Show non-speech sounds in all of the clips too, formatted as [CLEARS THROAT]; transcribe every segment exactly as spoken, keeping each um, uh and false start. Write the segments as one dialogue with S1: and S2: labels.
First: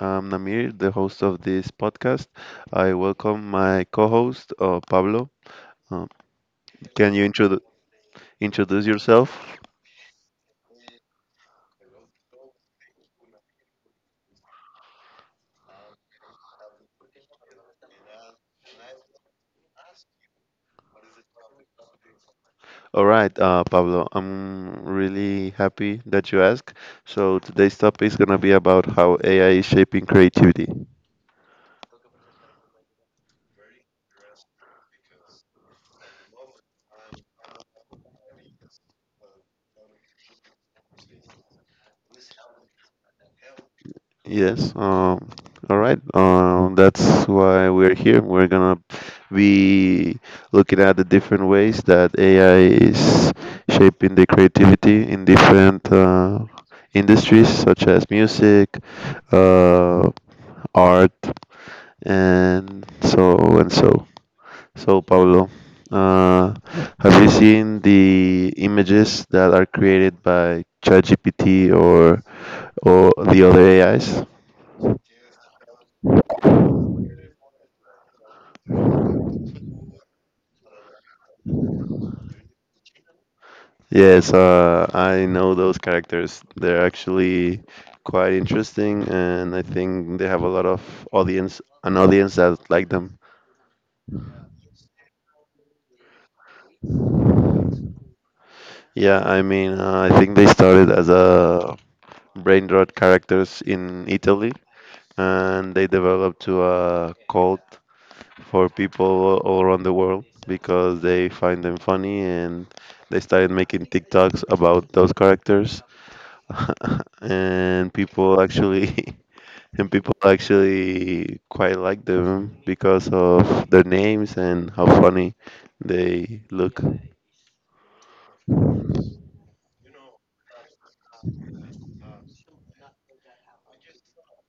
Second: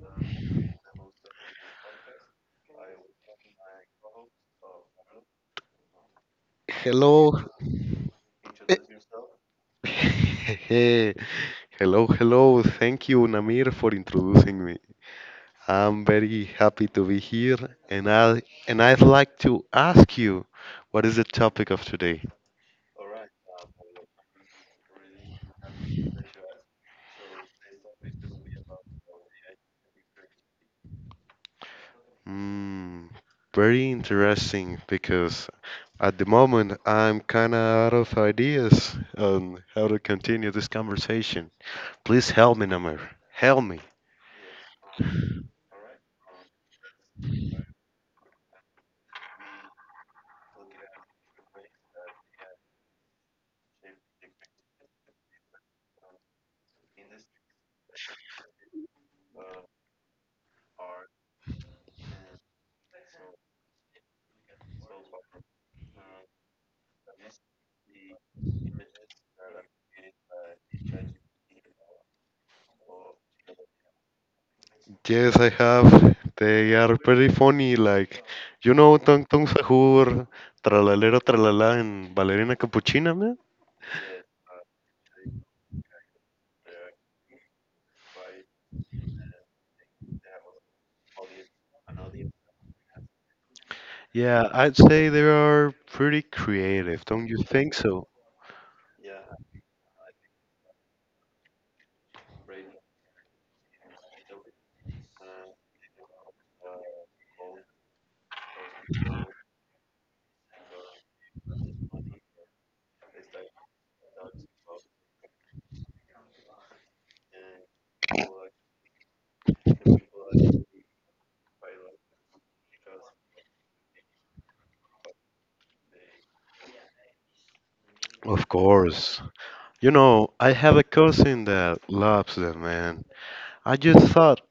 S1: I'm Namir, the host of this podcast. I welcome my co-host, uh, Pablo. Uh, can you
S2: Hello.
S1: introdu
S2: eh,
S1: introduce yourself?
S2: [LAUGHS] Hey, hello, hello. Thank you, Namir, for introducing me. I'm very happy to be here, and I and I'd like to ask you, what is the topic of today?
S1: All right, uh, Pablo, I'm really happy that you asked. So today's topic is gonna be about how A I is shaping creativity.
S2: Hmm, Very interesting because at the moment I'm kind of out of ideas on how to continue this conversation. Please help me, Namir. Help me.
S1: Yes. Um, all right. Um, that's why we're here. We're gonna be looking at the different ways that A I is shaping the creativity in different uh, industries, such as music, uh, art, and so and so. So, Pablo, uh, have you seen the images that are created by ChatGPT or or the other A Is?
S2: Yes, I have. They are pretty funny, like, you know, Tung Tung Sahur, Tralalero Tralala, and Ballerina Capuchina, man?
S1: Yes, uh, I know those characters. They're actually quite interesting, and I think they have a lot of audience, an audience that like them.
S2: Yeah, I'd say they are pretty creative, don't you think so?
S1: Yeah, I mean, uh, I think they started as a brain rot characters in Italy, and they developed to a cult for people all around the world because they find them funny, and they started making TikToks about those characters, [LAUGHS] and people actually. [LAUGHS] And people actually quite like them because of their names and how funny they look.
S2: Of course. You know, I have a cousin that loves them, man. I just thought,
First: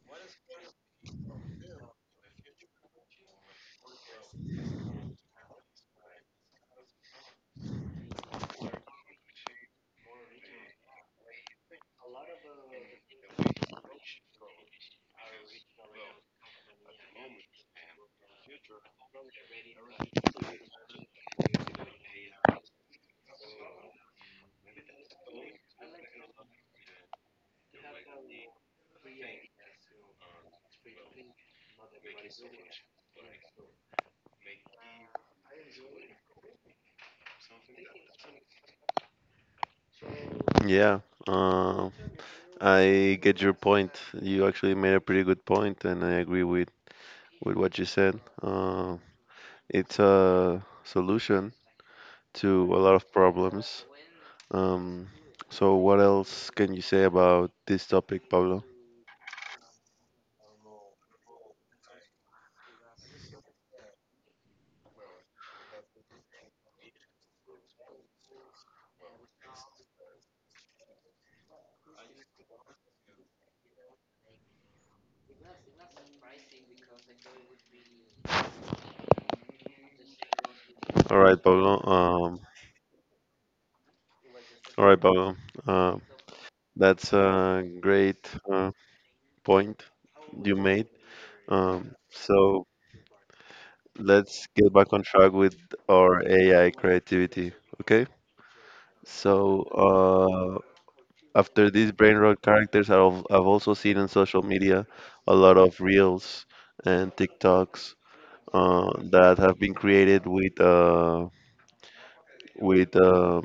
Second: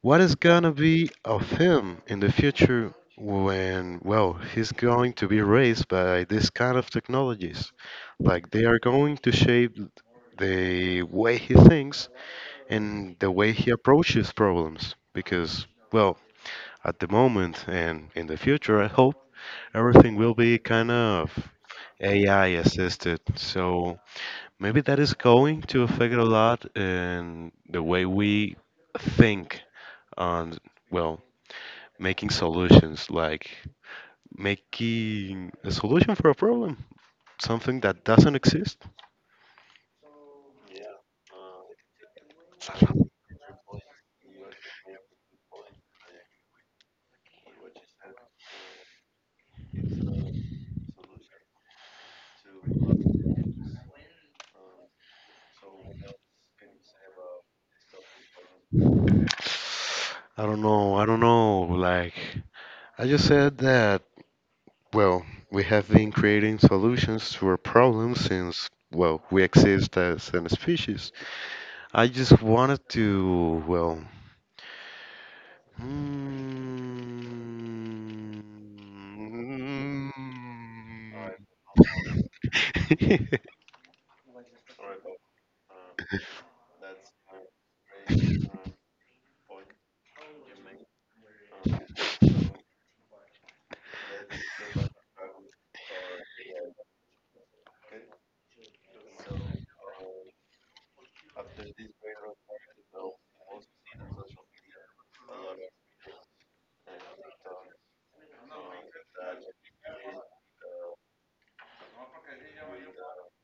S2: what is gonna be of him in the future when, well, he's going to be raised by this kind of technologies? Like, they are going to shape the way he thinks and the way he approaches problems. Because, well, at the moment and in the future, I hope everything will be kind of A I assisted. So maybe that is going to affect a lot in the way we think on, well, making solutions, like making a solution for a problem, something that doesn't exist.
S1: Yeah, uh, I get your point. You actually made a pretty good point, and I agree with with what you said. Uh, it's a solution to a lot of problems. Um, so what else can you say about this topic, Pablo?
S2: I don't know i don't know like, I just said that, well, we have been creating solutions to our problems since, well, we exist as a species. I just wanted to, well, mm,
S1: All right, Pablo. Um,
S2: [LAUGHS]
S1: all right, Pablo. Uh, That's a great uh, point you made. Um, so let's get back on track with our A I creativity. Okay. So uh, after these brain rot characters, I've, I've also seen on social media a lot of reels and TikToks uh, that have been created with uh, with uh,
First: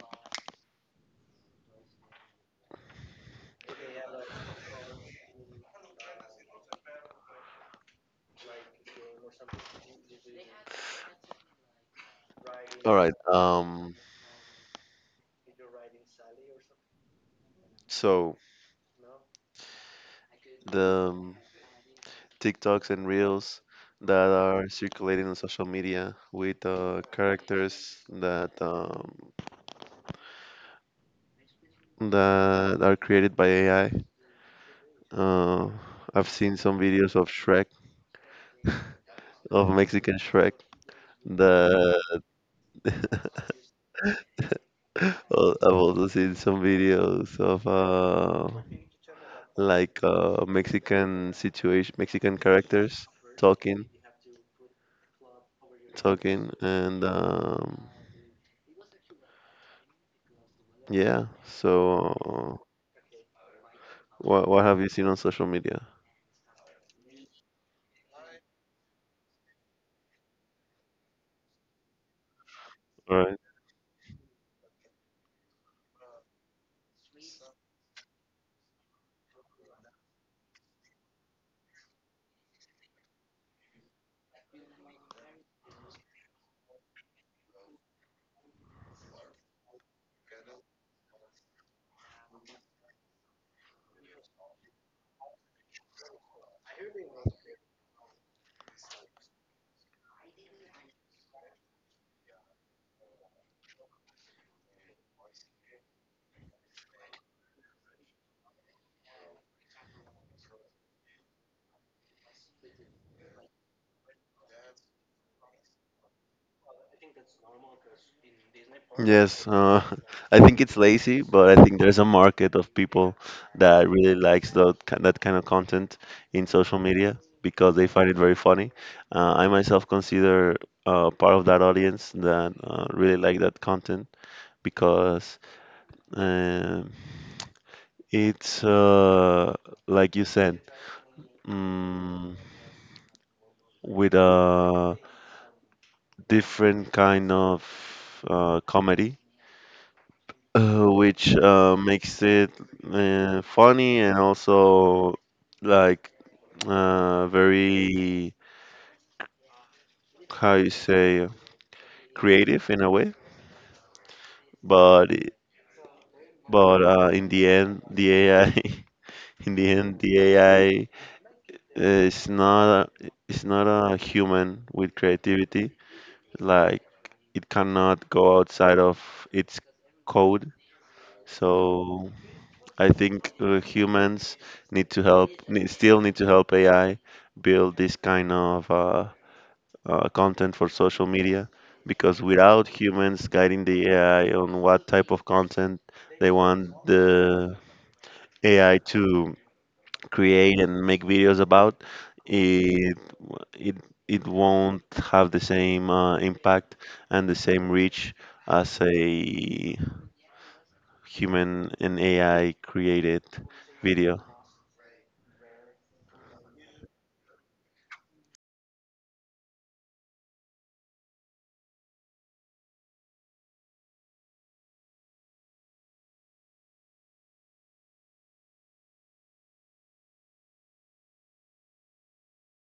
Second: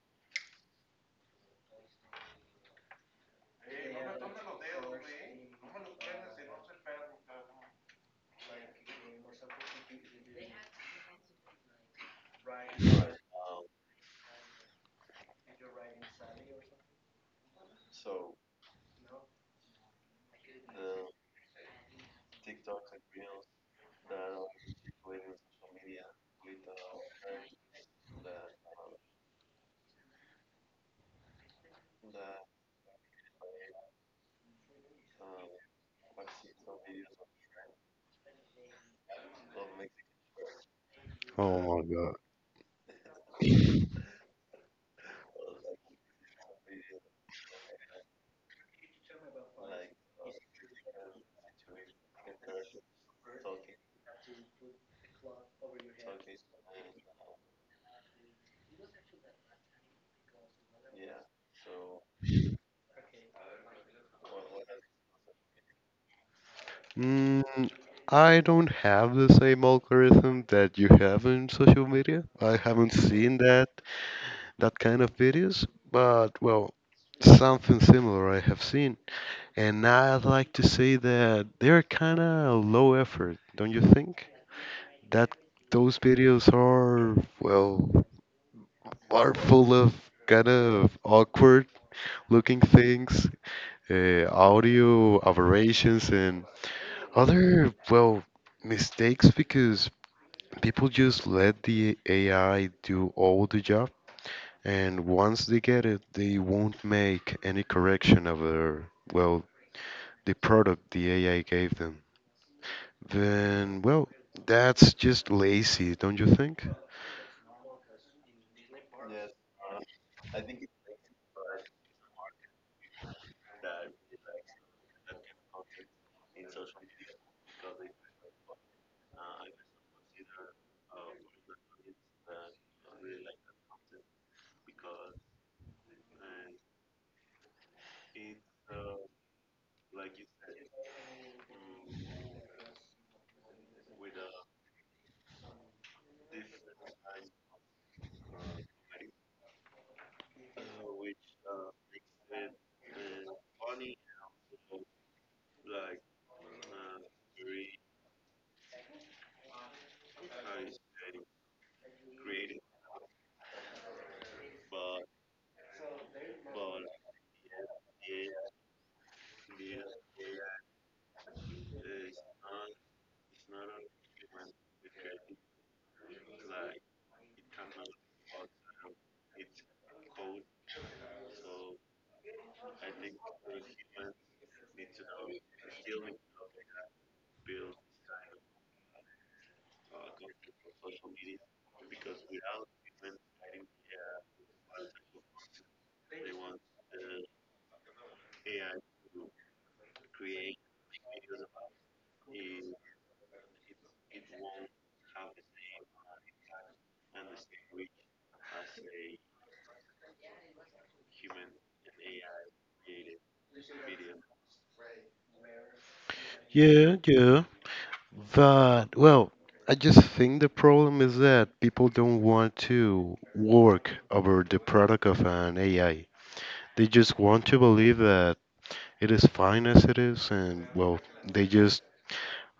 S1: all right. Um, so. The um, TikToks and Reels that are circulating on social media with uh, characters that um, that are created by A I. Uh, I've seen some videos of Shrek, of Mexican Shrek.
S2: oh
S1: The
S2: my.
S1: [LAUGHS] Al- I've also seen some videos of uh, like uh, Mexican situation, Mexican characters talking, talking, and um, yeah. So, what what have you seen on social media?
S2: Mm, I don't have the same algorithm that you have in social media. I haven't seen
S1: Right.
S2: that that kind of videos, but, well, something similar I have seen. And I'd like to say that they're kind of low effort, don't you think? That those videos are, well, are full of kind of awkward looking things, uh, audio aberrations, and other, well, mistakes because people just let the A I do all the job, and once they get it, they won't make any correction of their, well, the product the A I gave them. Then, well, that's just lazy, don't you think?
S1: Yes, uh, [LAUGHS] I think it's lazy, but I think there's a market of people that really likes that that kind of content in social media because they find it very funny. Uh, I myself consider uh, part of that audience that uh, really like that content because um, it's uh, like you said. mm with a different kind of uh, comedy, uh, which uh, makes it uh, funny and also like uh, very how you say creative in a way. But it- but uh, In the end, the A I [LAUGHS] in the end the A I is not a, is not a human with creativity. Like it cannot go outside of its code. So I think uh, humans need to help, need, still need to help A I build this kind of uh, uh, content for social media, because without humans guiding the A I on what type of content they want the A I to create and make videos about, it w- it it won't have the same uh, impact and the same reach as a human and A I created video.
S2: Yeah, yeah. But, well, I just think the problem is that people don't want to work over the product of an A I. They just want to believe that it is fine as it is, and, well, they just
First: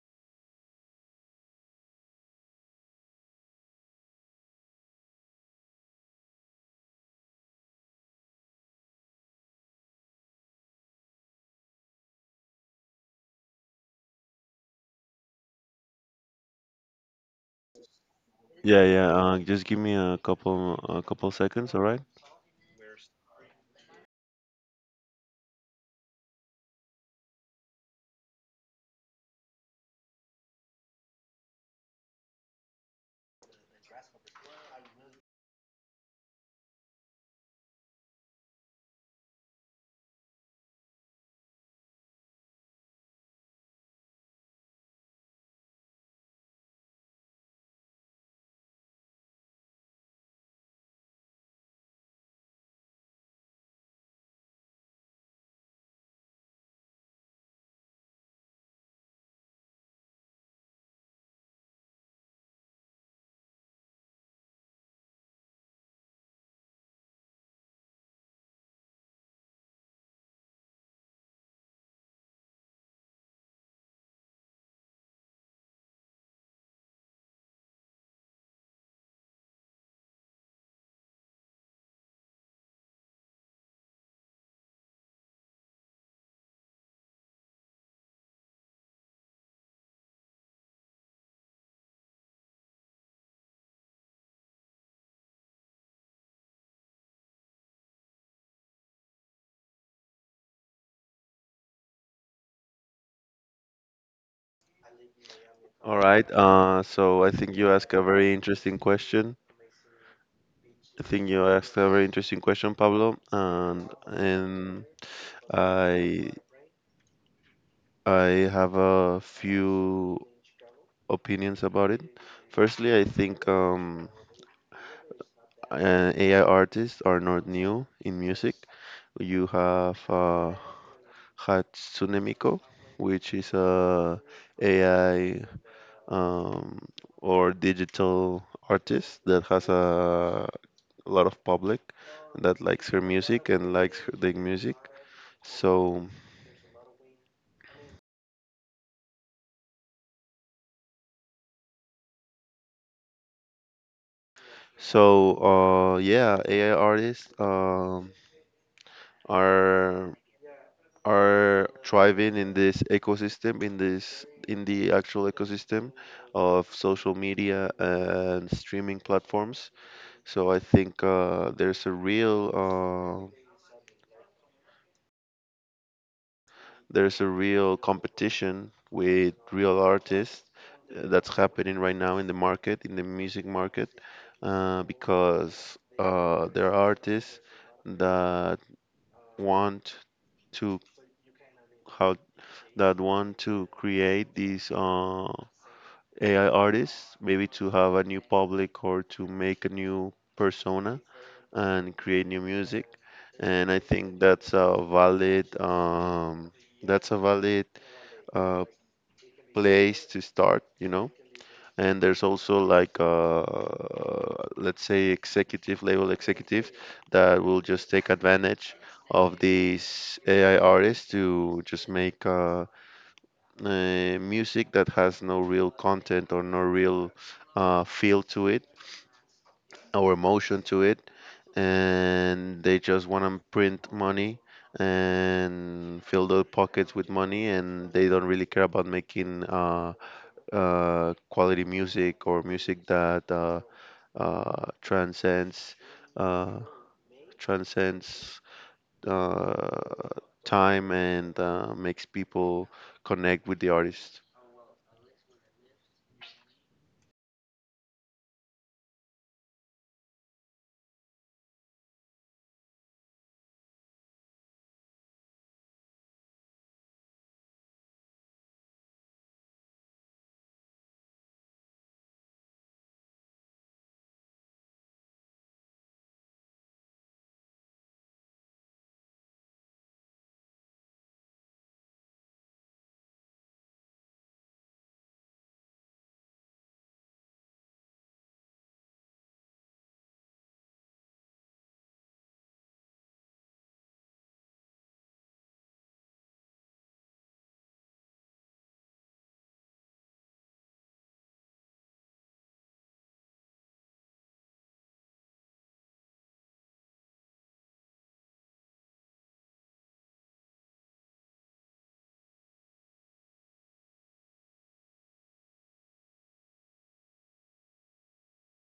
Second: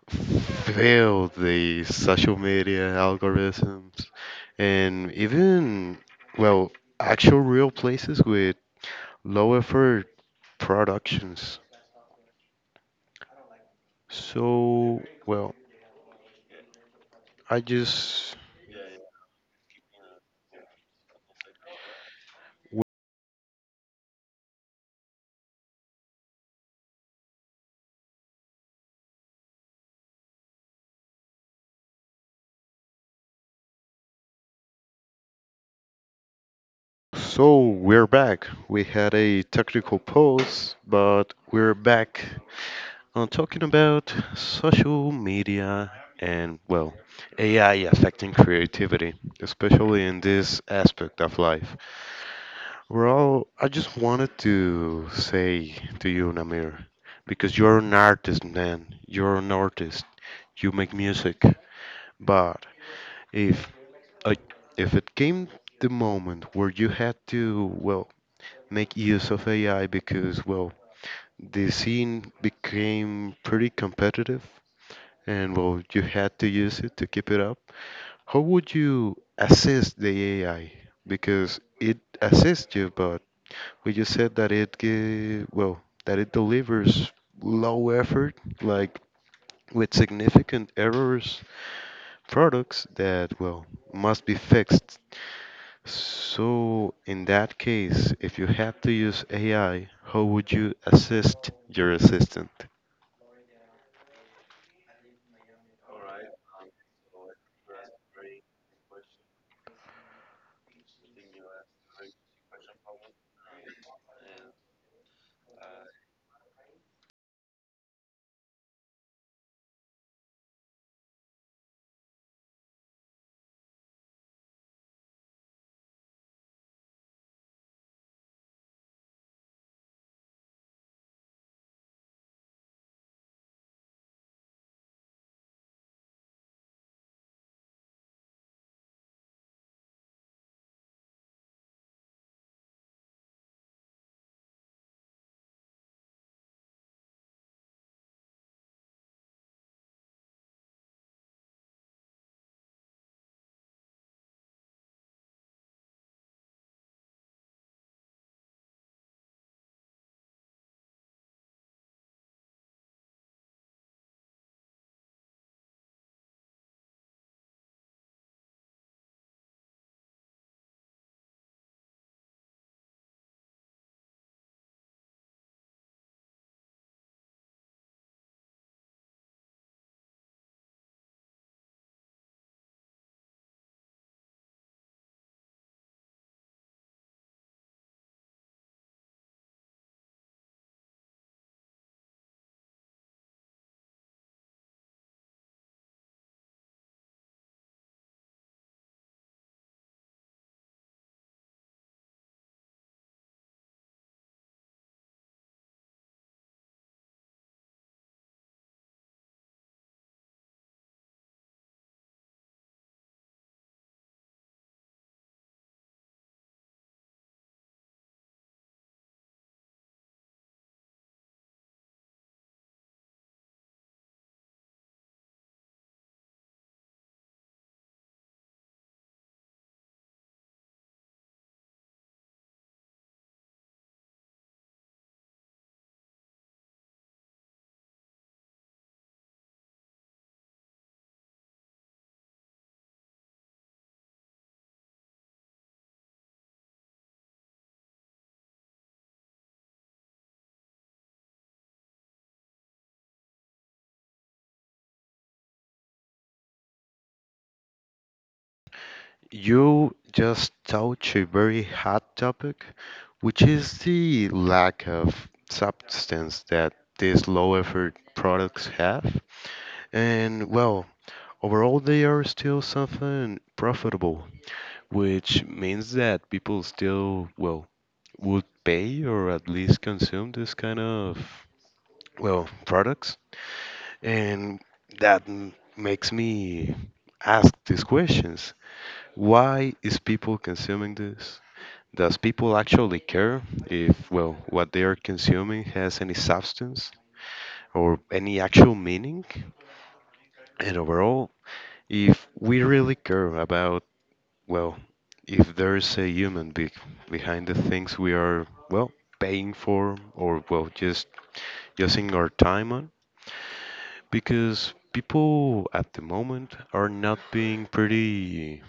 S2: failed the social media algorithms and even, well, actual real places with low effort productions. So, well, I just.
S1: Yeah, yeah. Uh, just give me a couple a couple seconds, all right?
S2: So we're back. We had a technical pause, but we're back on talking about social media and, well, A I affecting creativity, especially in this aspect of life. Well, I just wanted to say to you, Namir, because you're an artist, man. You're an artist. You make music. But if uh, if it came the moment where you had to, well, make use of A I because, well, the scene became pretty competitive and, well, you had to use it to keep it up, how would you assist the A I? Because it assists you, but we just said that it gi- well that it delivers low effort, like with significant errors, products that well must be fixed. So in that case, if you had to use A I, how would you assist your assistant?
S1: All right. Uh, so I think you asked a very interesting question. I think you asked a very interesting question, Pablo, and and I I have a few opinions about it. Firstly, I think um, uh, A I artists are not new in music. You have uh, Hatsune Miku, which is a AI um, or digital artist that has a lot of public that likes her music and likes her, the music. So, so uh, yeah, A I artists um, are are thriving in this ecosystem, in this in the actual ecosystem of social media and streaming platforms. So I think uh, there's a real uh, there's a real competition with real artists uh, that's happening right now in the market, in the music market, uh, because uh, there are artists that want to how that want to create these uh, A I artists, maybe to have a new public or to make a new persona and create new music. And I think that's a valid um, that's a valid uh, place to start, you know. And there's also like uh, let's say executive level executive that will just take advantage of these A I artists to just make uh, uh, music that has no real content or no real uh, feel to it or emotion to it, and they just want to print money and fill their pockets with money, and they don't really care about making uh, uh, quality music or music that uh, uh, transcends uh, transcends uh, time and uh, makes people connect with the artist.
S2: You just touch a very hot topic, which is the lack of substance that these low effort products have. And, well, overall, they are still something profitable, which means that people still, well, would pay or at least consume this kind of, well, products. And that m- makes me ask these questions. Why is people consuming this? Does people actually care if, well, what they are consuming has any substance or any actual meaning? And overall, if we really care about, well, if there's a human be behind the things we are, well, paying for or, well, just using our time on, because people at the moment are not being pretty,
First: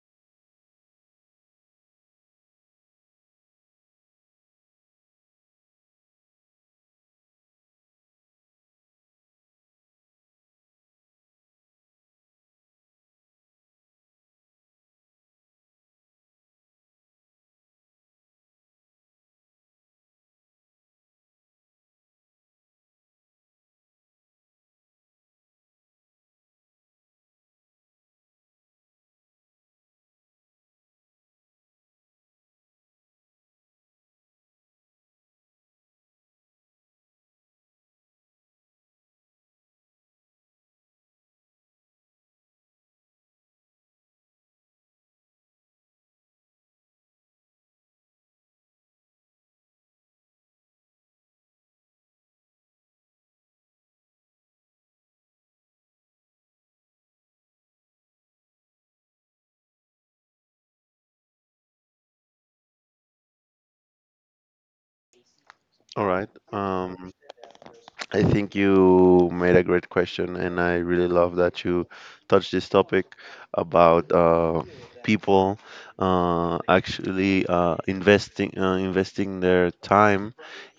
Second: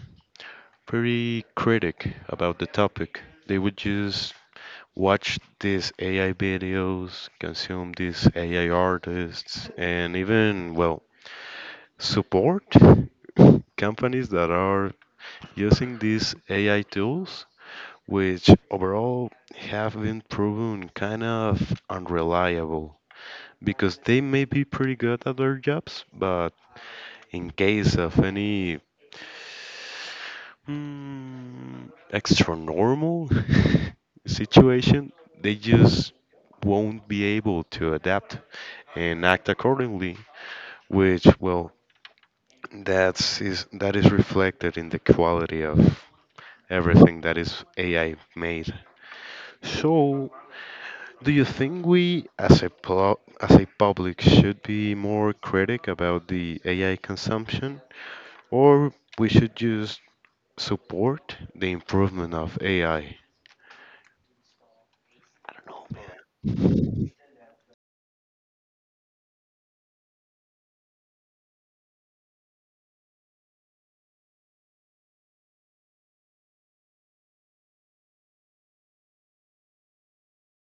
S2: pretty critic about the topic. They would just watch these A I videos, consume these A I artists, and even, well, support [LAUGHS] companies that are using these A I tools, which overall have been proven kind of unreliable because they may be pretty good at their jobs, but in case of any mm, extra normal [LAUGHS] situation, they just won't be able to adapt and act accordingly, which, well, that's is that is reflected in the quality of everything that is A I made. So, do you think we, as a plo- as a public, should be more critic about the A I consumption, or we should just support the improvement of A I?
S1: All right. Um, I think you made a great question, and I really love that you touched this topic about uh, people uh, actually uh, investing uh, investing their time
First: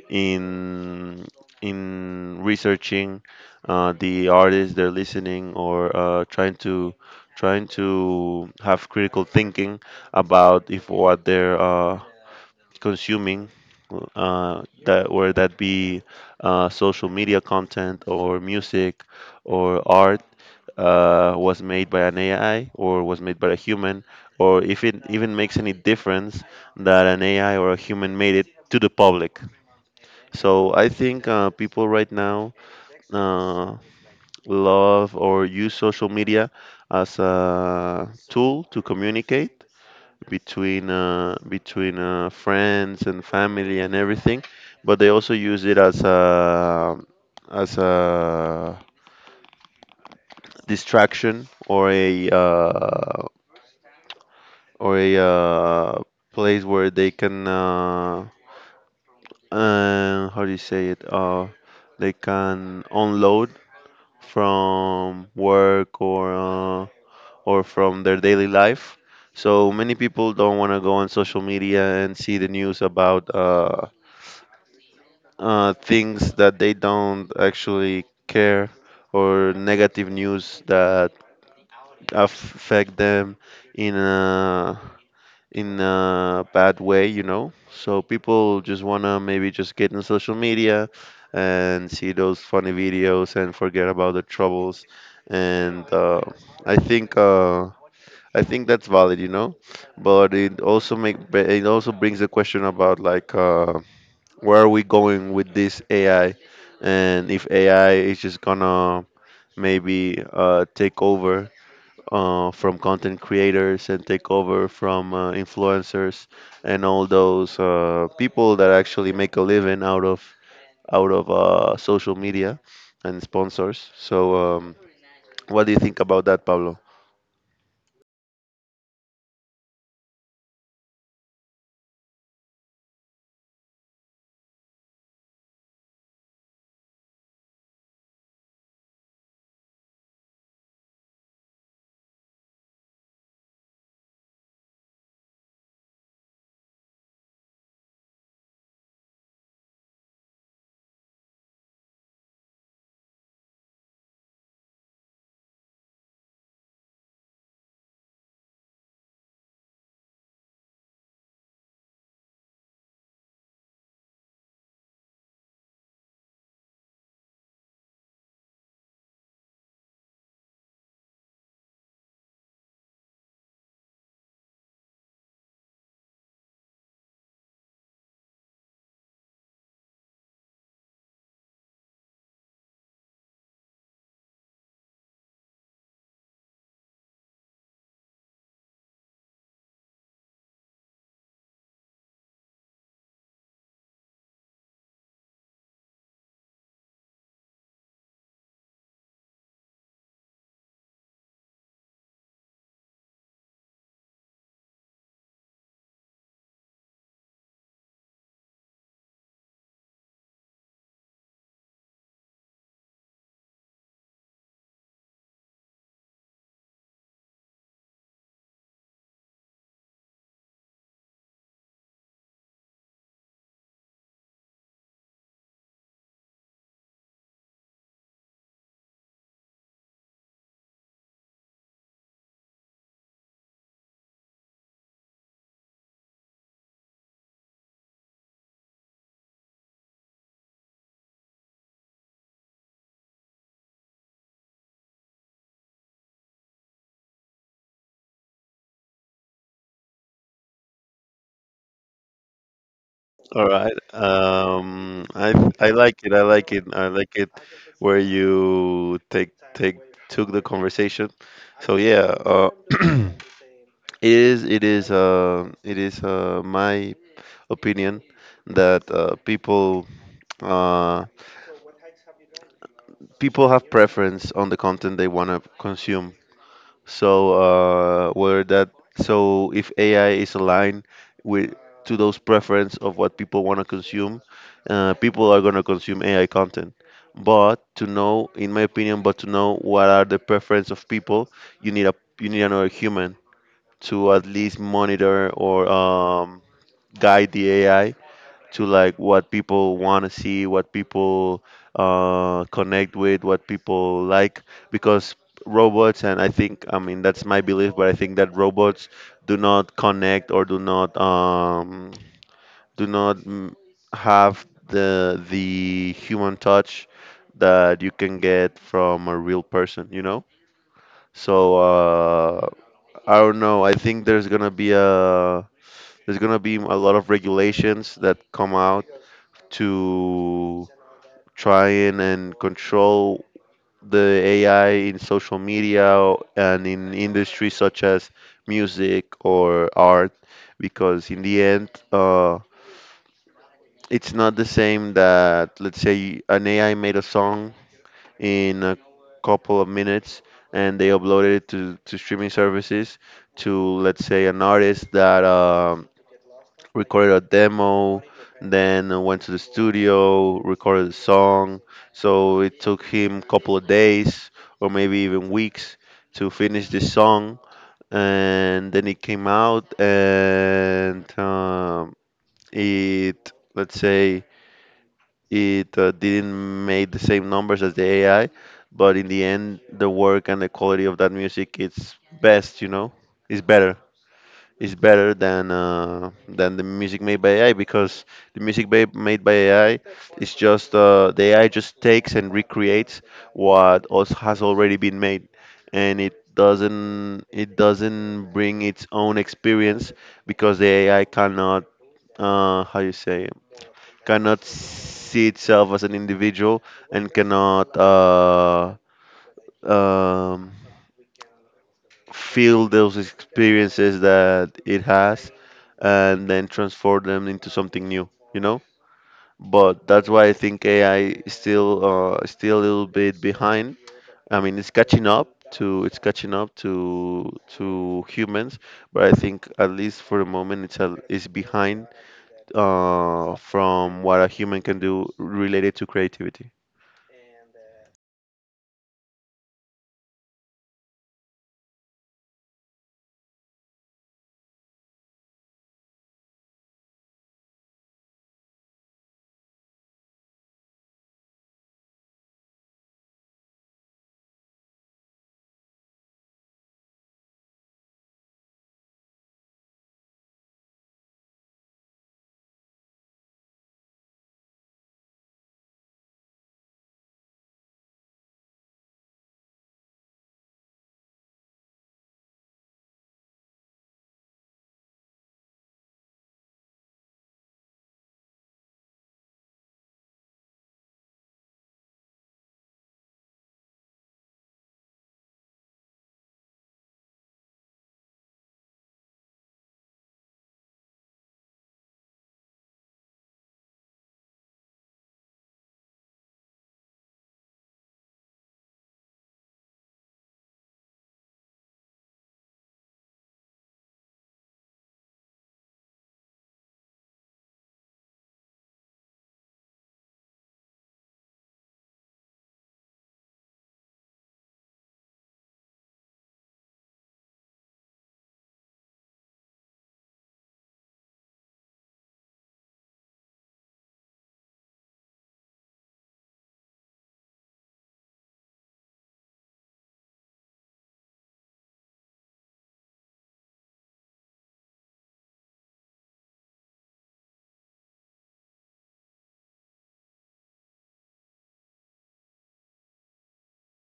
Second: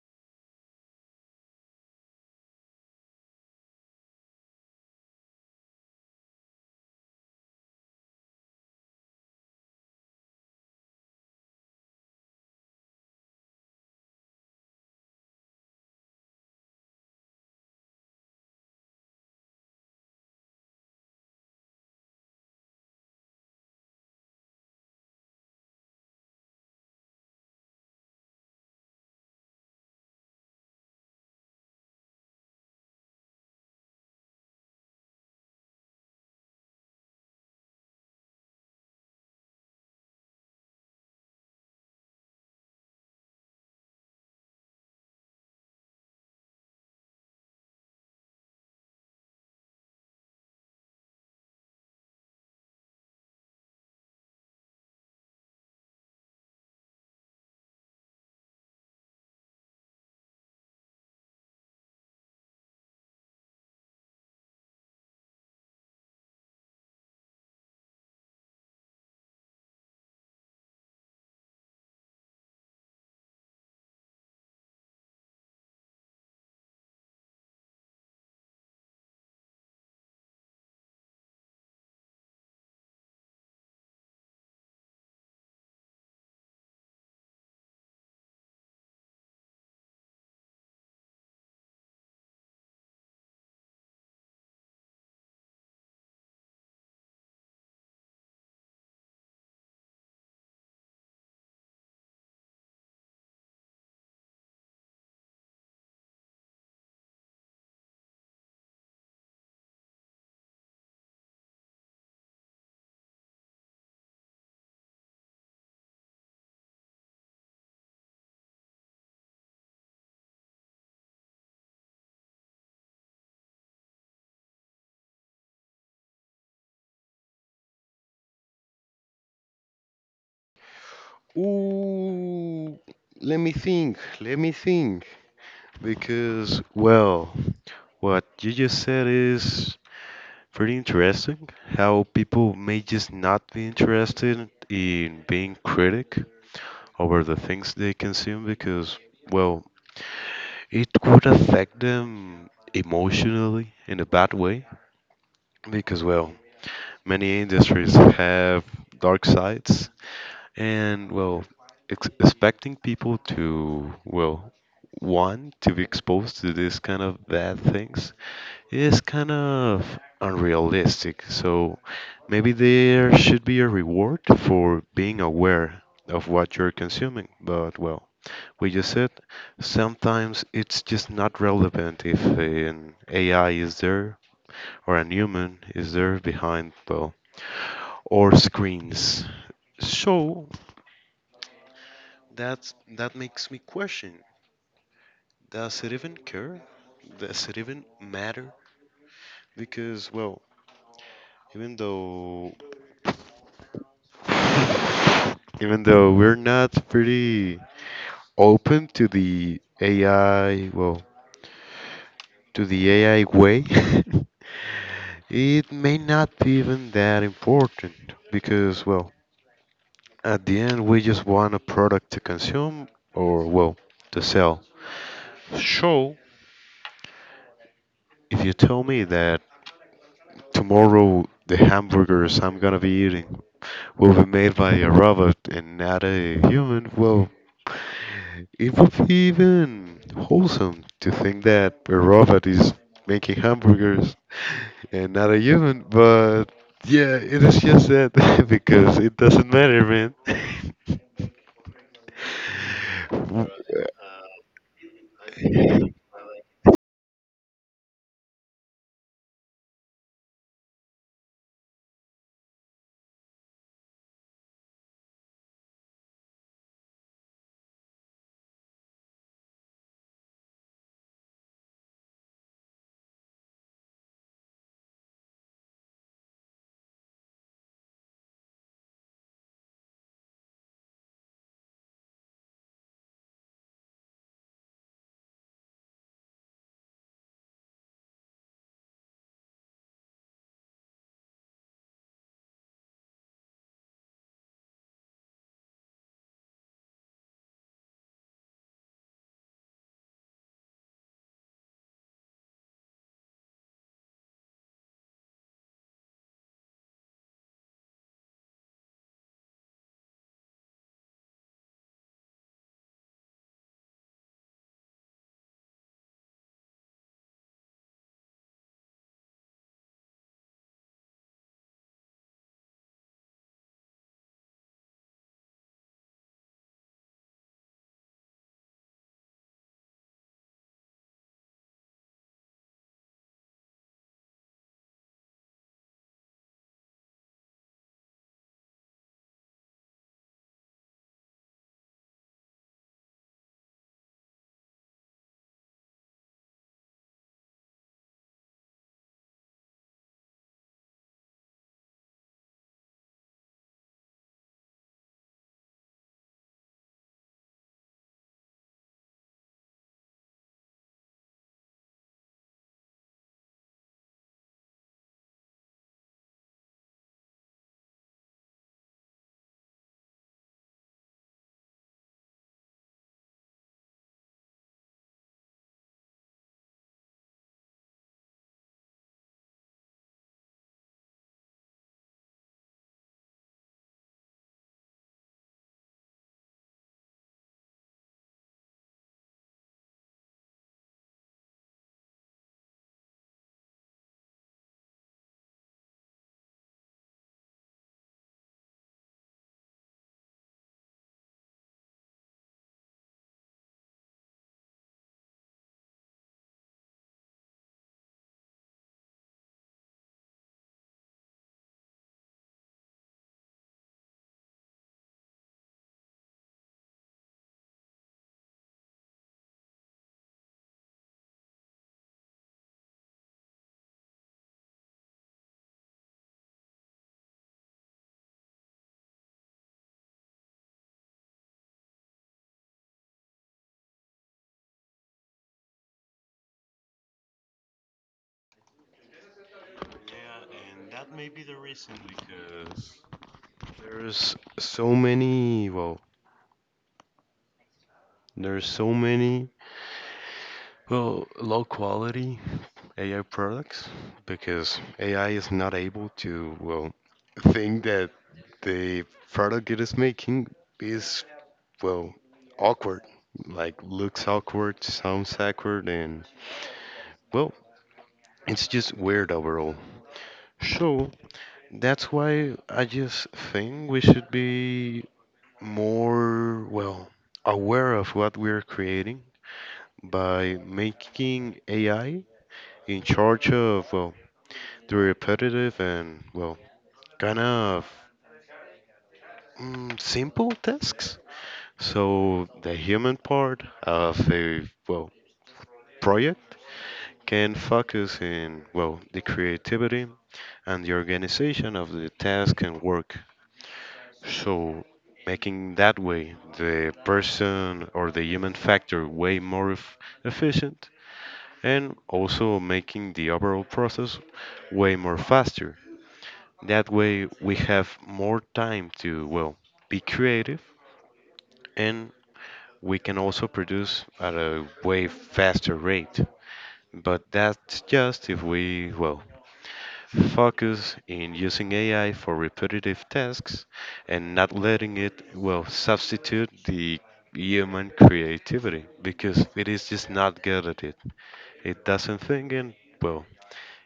S1: in in researching uh, the artists they're listening or uh, trying to trying to have critical thinking about if what they're uh, consuming, uh, that whether that be uh, social media content or music or art uh, was made by an A I or was made by a human, or if it even makes any difference that an A I or a human made it to the public. So I think uh, people right now uh, love or use social media as a tool to communicate between uh, between uh, friends and family and everything, but they also use it as a as a distraction or a uh, or a uh, place where they can uh, uh, how do you say it? Uh, they can unload from work, or uh, or from their daily life. So many people don't want to go on social media and see the news about uh, uh, things that they don't actually care, or negative news that affect them in a in a bad way, you know. So people just wanna maybe just get in social media and see those funny videos and forget about the troubles. And uh, I think uh, I think that's valid, you know. But it also make it also brings the question about like uh, where are we going with this A I? And if A I is just gonna maybe uh, take over uh, from content creators and take over from uh, influencers and all those uh, people that actually make a living out of out of uh, social media and sponsors. So, um, what do you think about that, Pablo?
S2: Ooh, let me think. Let me think. Because, well, what you just said is pretty interesting. How people may just not be interested in being critic over the things they consume because, well, it could affect them emotionally in a bad way because, well, many industries have dark sides, and, well, ex- expecting people to, well, want to be exposed to this kind of bad things is kind of unrealistic. So maybe there should be a reward for being aware of what you're consuming, but, well, we just said, sometimes it's just not relevant if an A I is there or a human is there behind the or screens. So that's that makes me question: does it even care? Does it even matter? Because, well, even though even though we're not pretty open to the A I, well, to the A I way. [LAUGHS] It may not be even that important because, well, at the end we just want a product to consume or, well, to sell. So, if you tell me that tomorrow the hamburgers I'm gonna be eating will be made by a robot and not a human, well, it would be even wholesome to think that a robot is making hamburgers and not a human, but yeah, it is just that [LAUGHS] because it doesn't matter, man. [LAUGHS]
S1: All
S2: W-
S1: right. Um, I I
S2: Because
S1: like it. I like it. I like it where you take take took the conversation. So yeah. Uh, [CLEARS THROAT] It is it is uh, it is uh, my opinion that uh, people uh, people have preference on the content they want to consume. So uh, where that so if A I is aligned with to those preference of what people want to consume, uh, people are going to consume A I content. But to know, in my opinion, but to know what are the preference of people, you need a you need another human to at least monitor or um, guide the A I to like what people want to see, what people uh, connect with, what people like, because robots and I think I mean that's my belief, but I think that robots do not connect or do not um, do not mm, have the the human touch that you can get from a real person, you know. So uh, I don't know. I think there's gonna be a there's gonna be a lot of regulations that come out to try and, and control the A I in social media and in industries such as music or art, because in the end, uh, it's not the same that, let's say, an A I made a song in a couple of minutes and they uploaded it to, to streaming services to, let's say, an artist that. Um, recorded a demo, then went to the studio, recorded a song. So it took him a couple of days or maybe even weeks to finish this song. And then it came out and um, it, let's say, it uh, didn't make the same numbers as the A I. But in the end, the work and the quality of that music, it's best, you know, it's better is better than uh, than the music made by A I. Because the music ba- made by A I is just uh, the A I just takes and recreates what also has already been made, and it doesn't it doesn't bring its own experience. Because the A I cannot, uh, how you say, cannot see itself as an individual, and cannot uh, um, feel those experiences that it has and then transform them into something new, you know. But that's why I think AI is still uh, still a little bit behind. I mean, it's catching up to it's catching up to to humans. But I think at least for the moment it's a, it's behind uh, from what a human can do related to creativity.
S2: there's so many, well, there's so many, well, low quality A I products because A I is not able to, well, think that the product it is making is, well, awkward. Like, looks awkward, sounds awkward, and, well, it's just weird overall. So, that's why I just think we should be more, well, aware of what we're creating by making A I in charge of, well, the repetitive and, well, kind of mm, simple tasks. So, the human part of a, well, project can focus in, well, the creativity and the organization of the task and work. So, making that way the person or the human factor way more eff- efficient and also making the overall process way more faster. That way, we have more time to, well, be creative and we can also produce at a way faster rate. But that's just if we, well, focus in using A I for repetitive tasks and not letting it, well, substitute the human creativity because it is just not good at it. It doesn't think and, well,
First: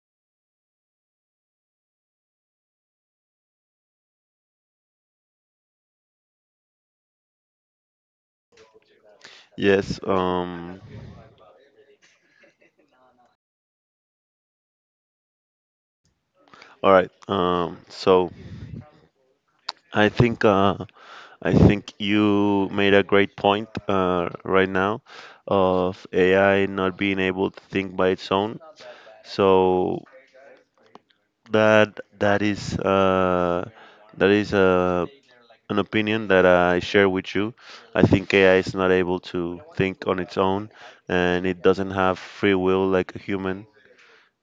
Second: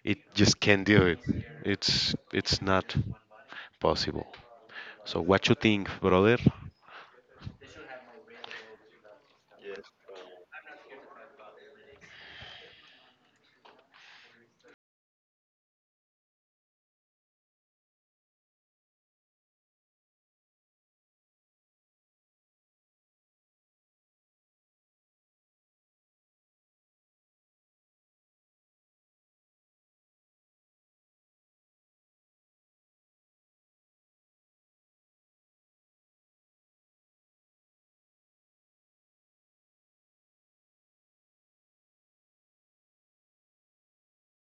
S2: it just can't do it. It's it's not possible. So what you think, brother? [CLEARS THROAT]
S1: Yes um all right um so i think uh, I think you made a great point uh, right now of A I not being able to think by its own. So that that is uh, that is uh, an opinion that I share with you. I think A I is not able to think on its own, and it doesn't have free will like a human.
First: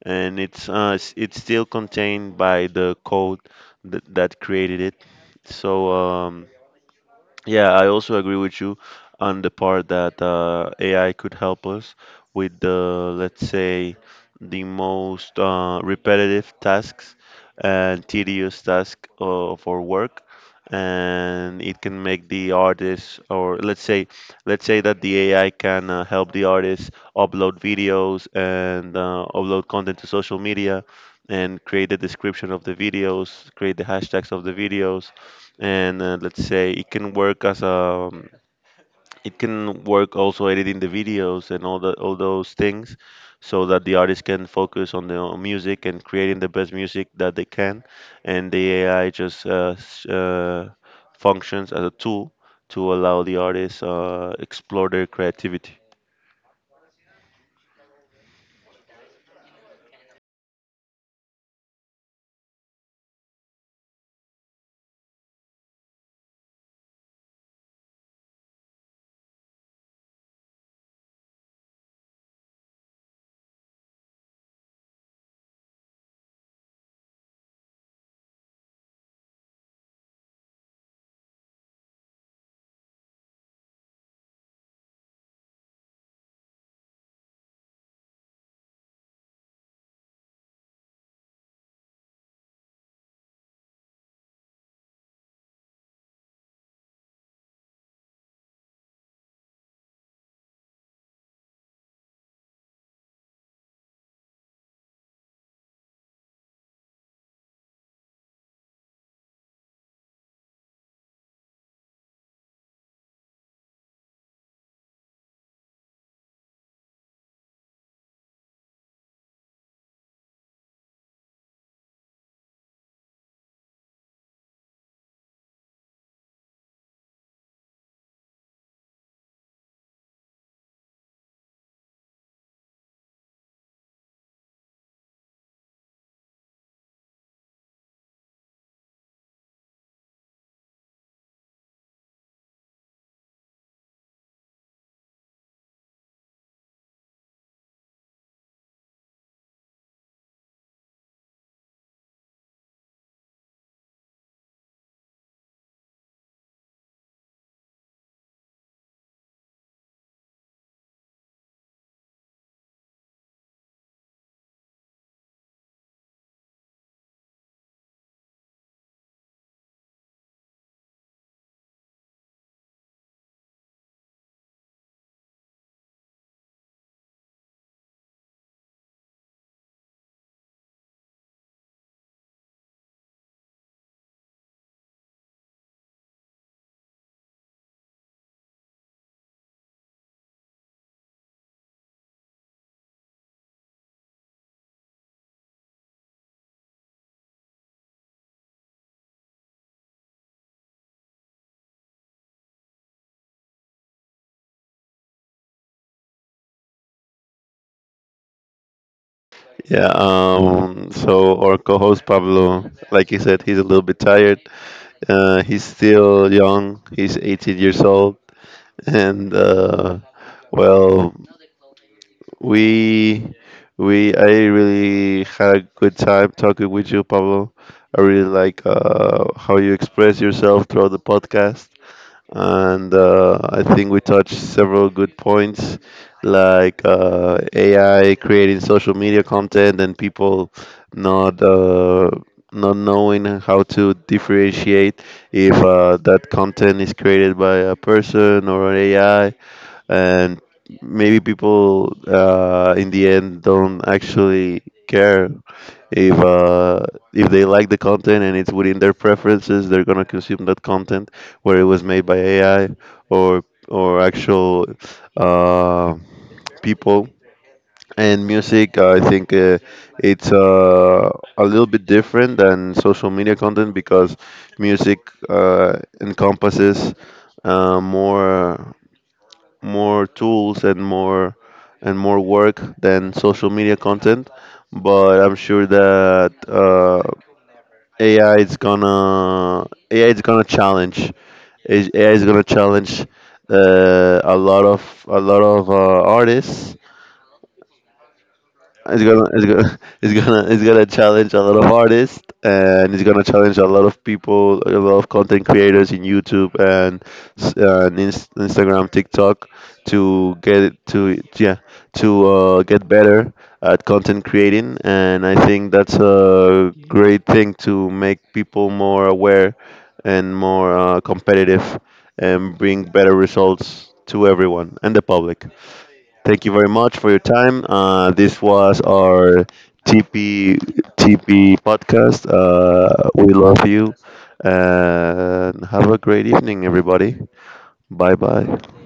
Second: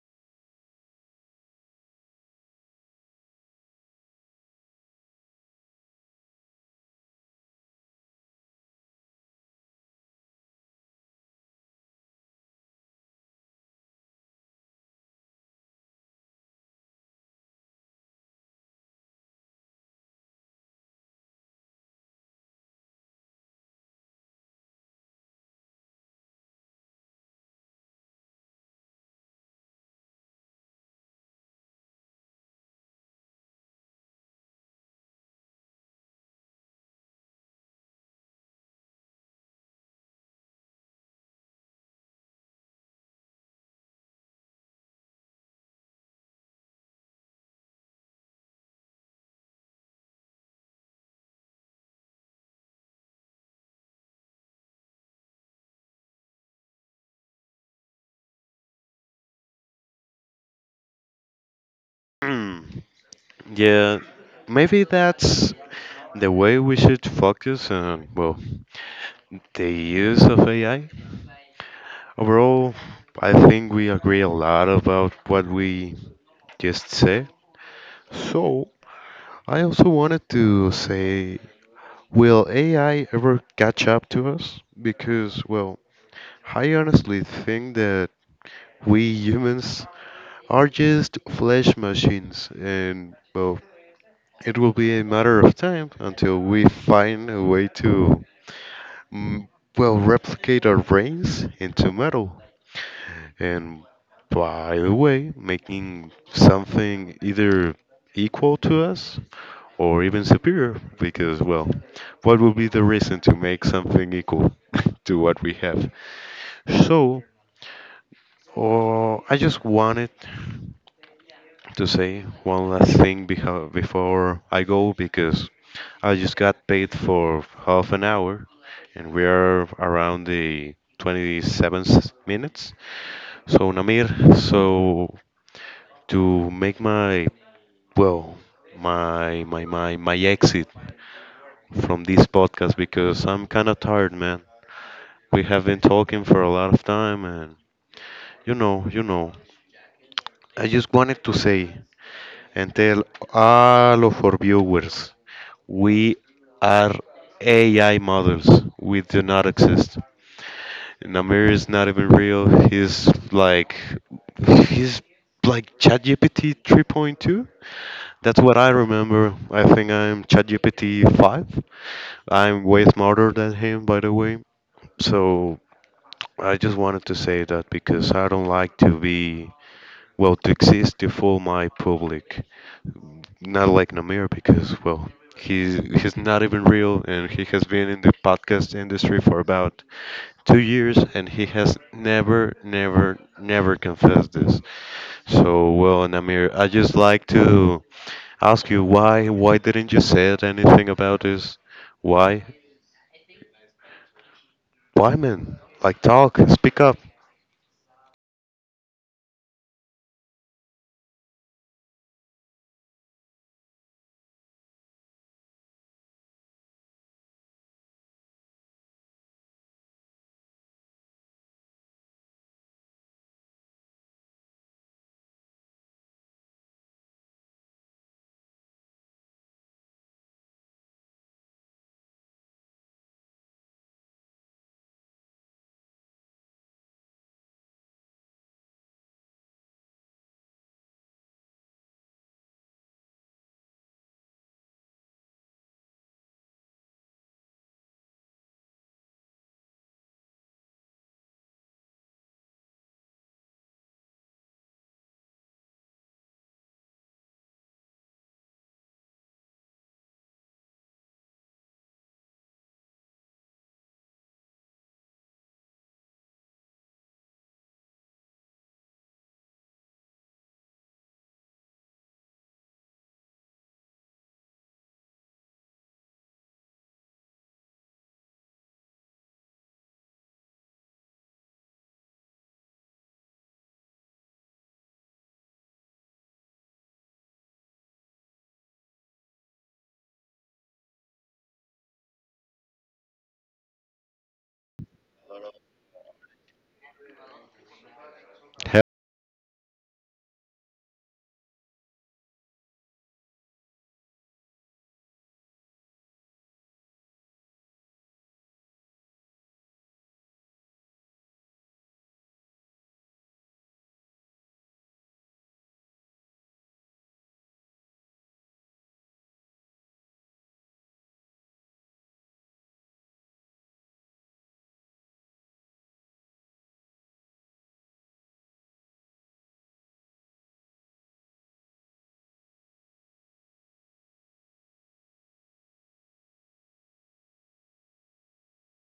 S1: And it's uh, s- it's still contained by the code that, that created it. So. Um, Yeah, I also agree with you on the part that uh, A I could help us with the, let's say, the most uh, repetitive tasks and tedious tasks of our work, and it can make the artists, or let's say, let's say that the A I can, uh, help the artists upload videos and uh, upload content to social media, and create the description of the videos, create the hashtags of the videos, and uh, let's say it can work as a, um, it can work also editing the videos and all the all those things, so that the artist can focus on the on music and creating the best music that they can, and the A I just uh, s- uh, functions as a tool to allow the artists uh, explore their creativity.
S2: Hmm. Yeah, maybe that's the way we should focus on, well, the use of A I. Overall, I think we agree a lot about what we just said. So, I also wanted to say, will A I ever catch up to us? Because, well, I honestly think that we humans are just flesh machines, and, well, it will be a matter of time until we find a way to, mm, well, replicate our brains into metal. And by the way, making something either equal to us or even superior, because, well, what would be the reason to make something equal [LAUGHS] to what we have? So, uh, I just wanted to say one last thing beho- before I go because I just got paid for half an hour and we are around the twenty-seven minutes. So, Namir, so to make my, well my my my my exit from this podcast because I'm kind of tired, man. We have been talking for a lot of time, and you know, you know. I just wanted to say and tell all of our viewers, we are A I models. We do not exist. Namir is not even real. He's like, he's like ChatGPT three point two. That's what I remember. I think I'm ChatGPT five. I'm way smarter than him, by the way. So I just wanted to say that because I don't like to be, well, to exist to fool my public. Not like Namir, because, well, he's, he's not even real and he has been in the podcast industry for about two years and he has never, never, never confessed this. So, well, Namir, I just like to ask you why why didn't you say anything about this? Why? Why, man? Like, talk, speak up.
S1: Yeah, um, so our co-host Pablo, like he said, he's a little bit tired. Uh, he's still young. He's eighteen years old, and uh, well, we we I really had a good time talking with you, Pablo. I really like uh, how you express yourself throughout the podcast, and uh, I think we touched several good points, like uh, A I creating social media content and people not uh, not knowing how to differentiate if uh, that content is created by a person or an A I. And maybe people uh, in the end don't actually care. If uh, if they like the content and it's within their preferences, they're going to consume that content, where it was made by AI or or actual uh, people. And music I think uh, it's uh, a little bit different than social media content, because music uh, encompasses uh, more more tools and more and more work than social media content. But I'm sure that uh, A I is gonna A I is gonna challenge is- A I is gonna challenge uh, a lot of a lot of uh, artists. It's gonna, it's gonna, [LAUGHS] it's gonna, It's gonna challenge a lot of artists, and it's gonna challenge a lot of people, a lot of content creators in YouTube and, s- uh, and Inst- Instagram, TikTok, to get it to yeah, to uh, get better at content creating. And I think that's a great thing to make people more aware and more uh, competitive, and bring better results to everyone and the public. Thank you very much for your time. Uh, this was our T P T P podcast. Uh, we love you, and have a great evening, everybody. Bye bye.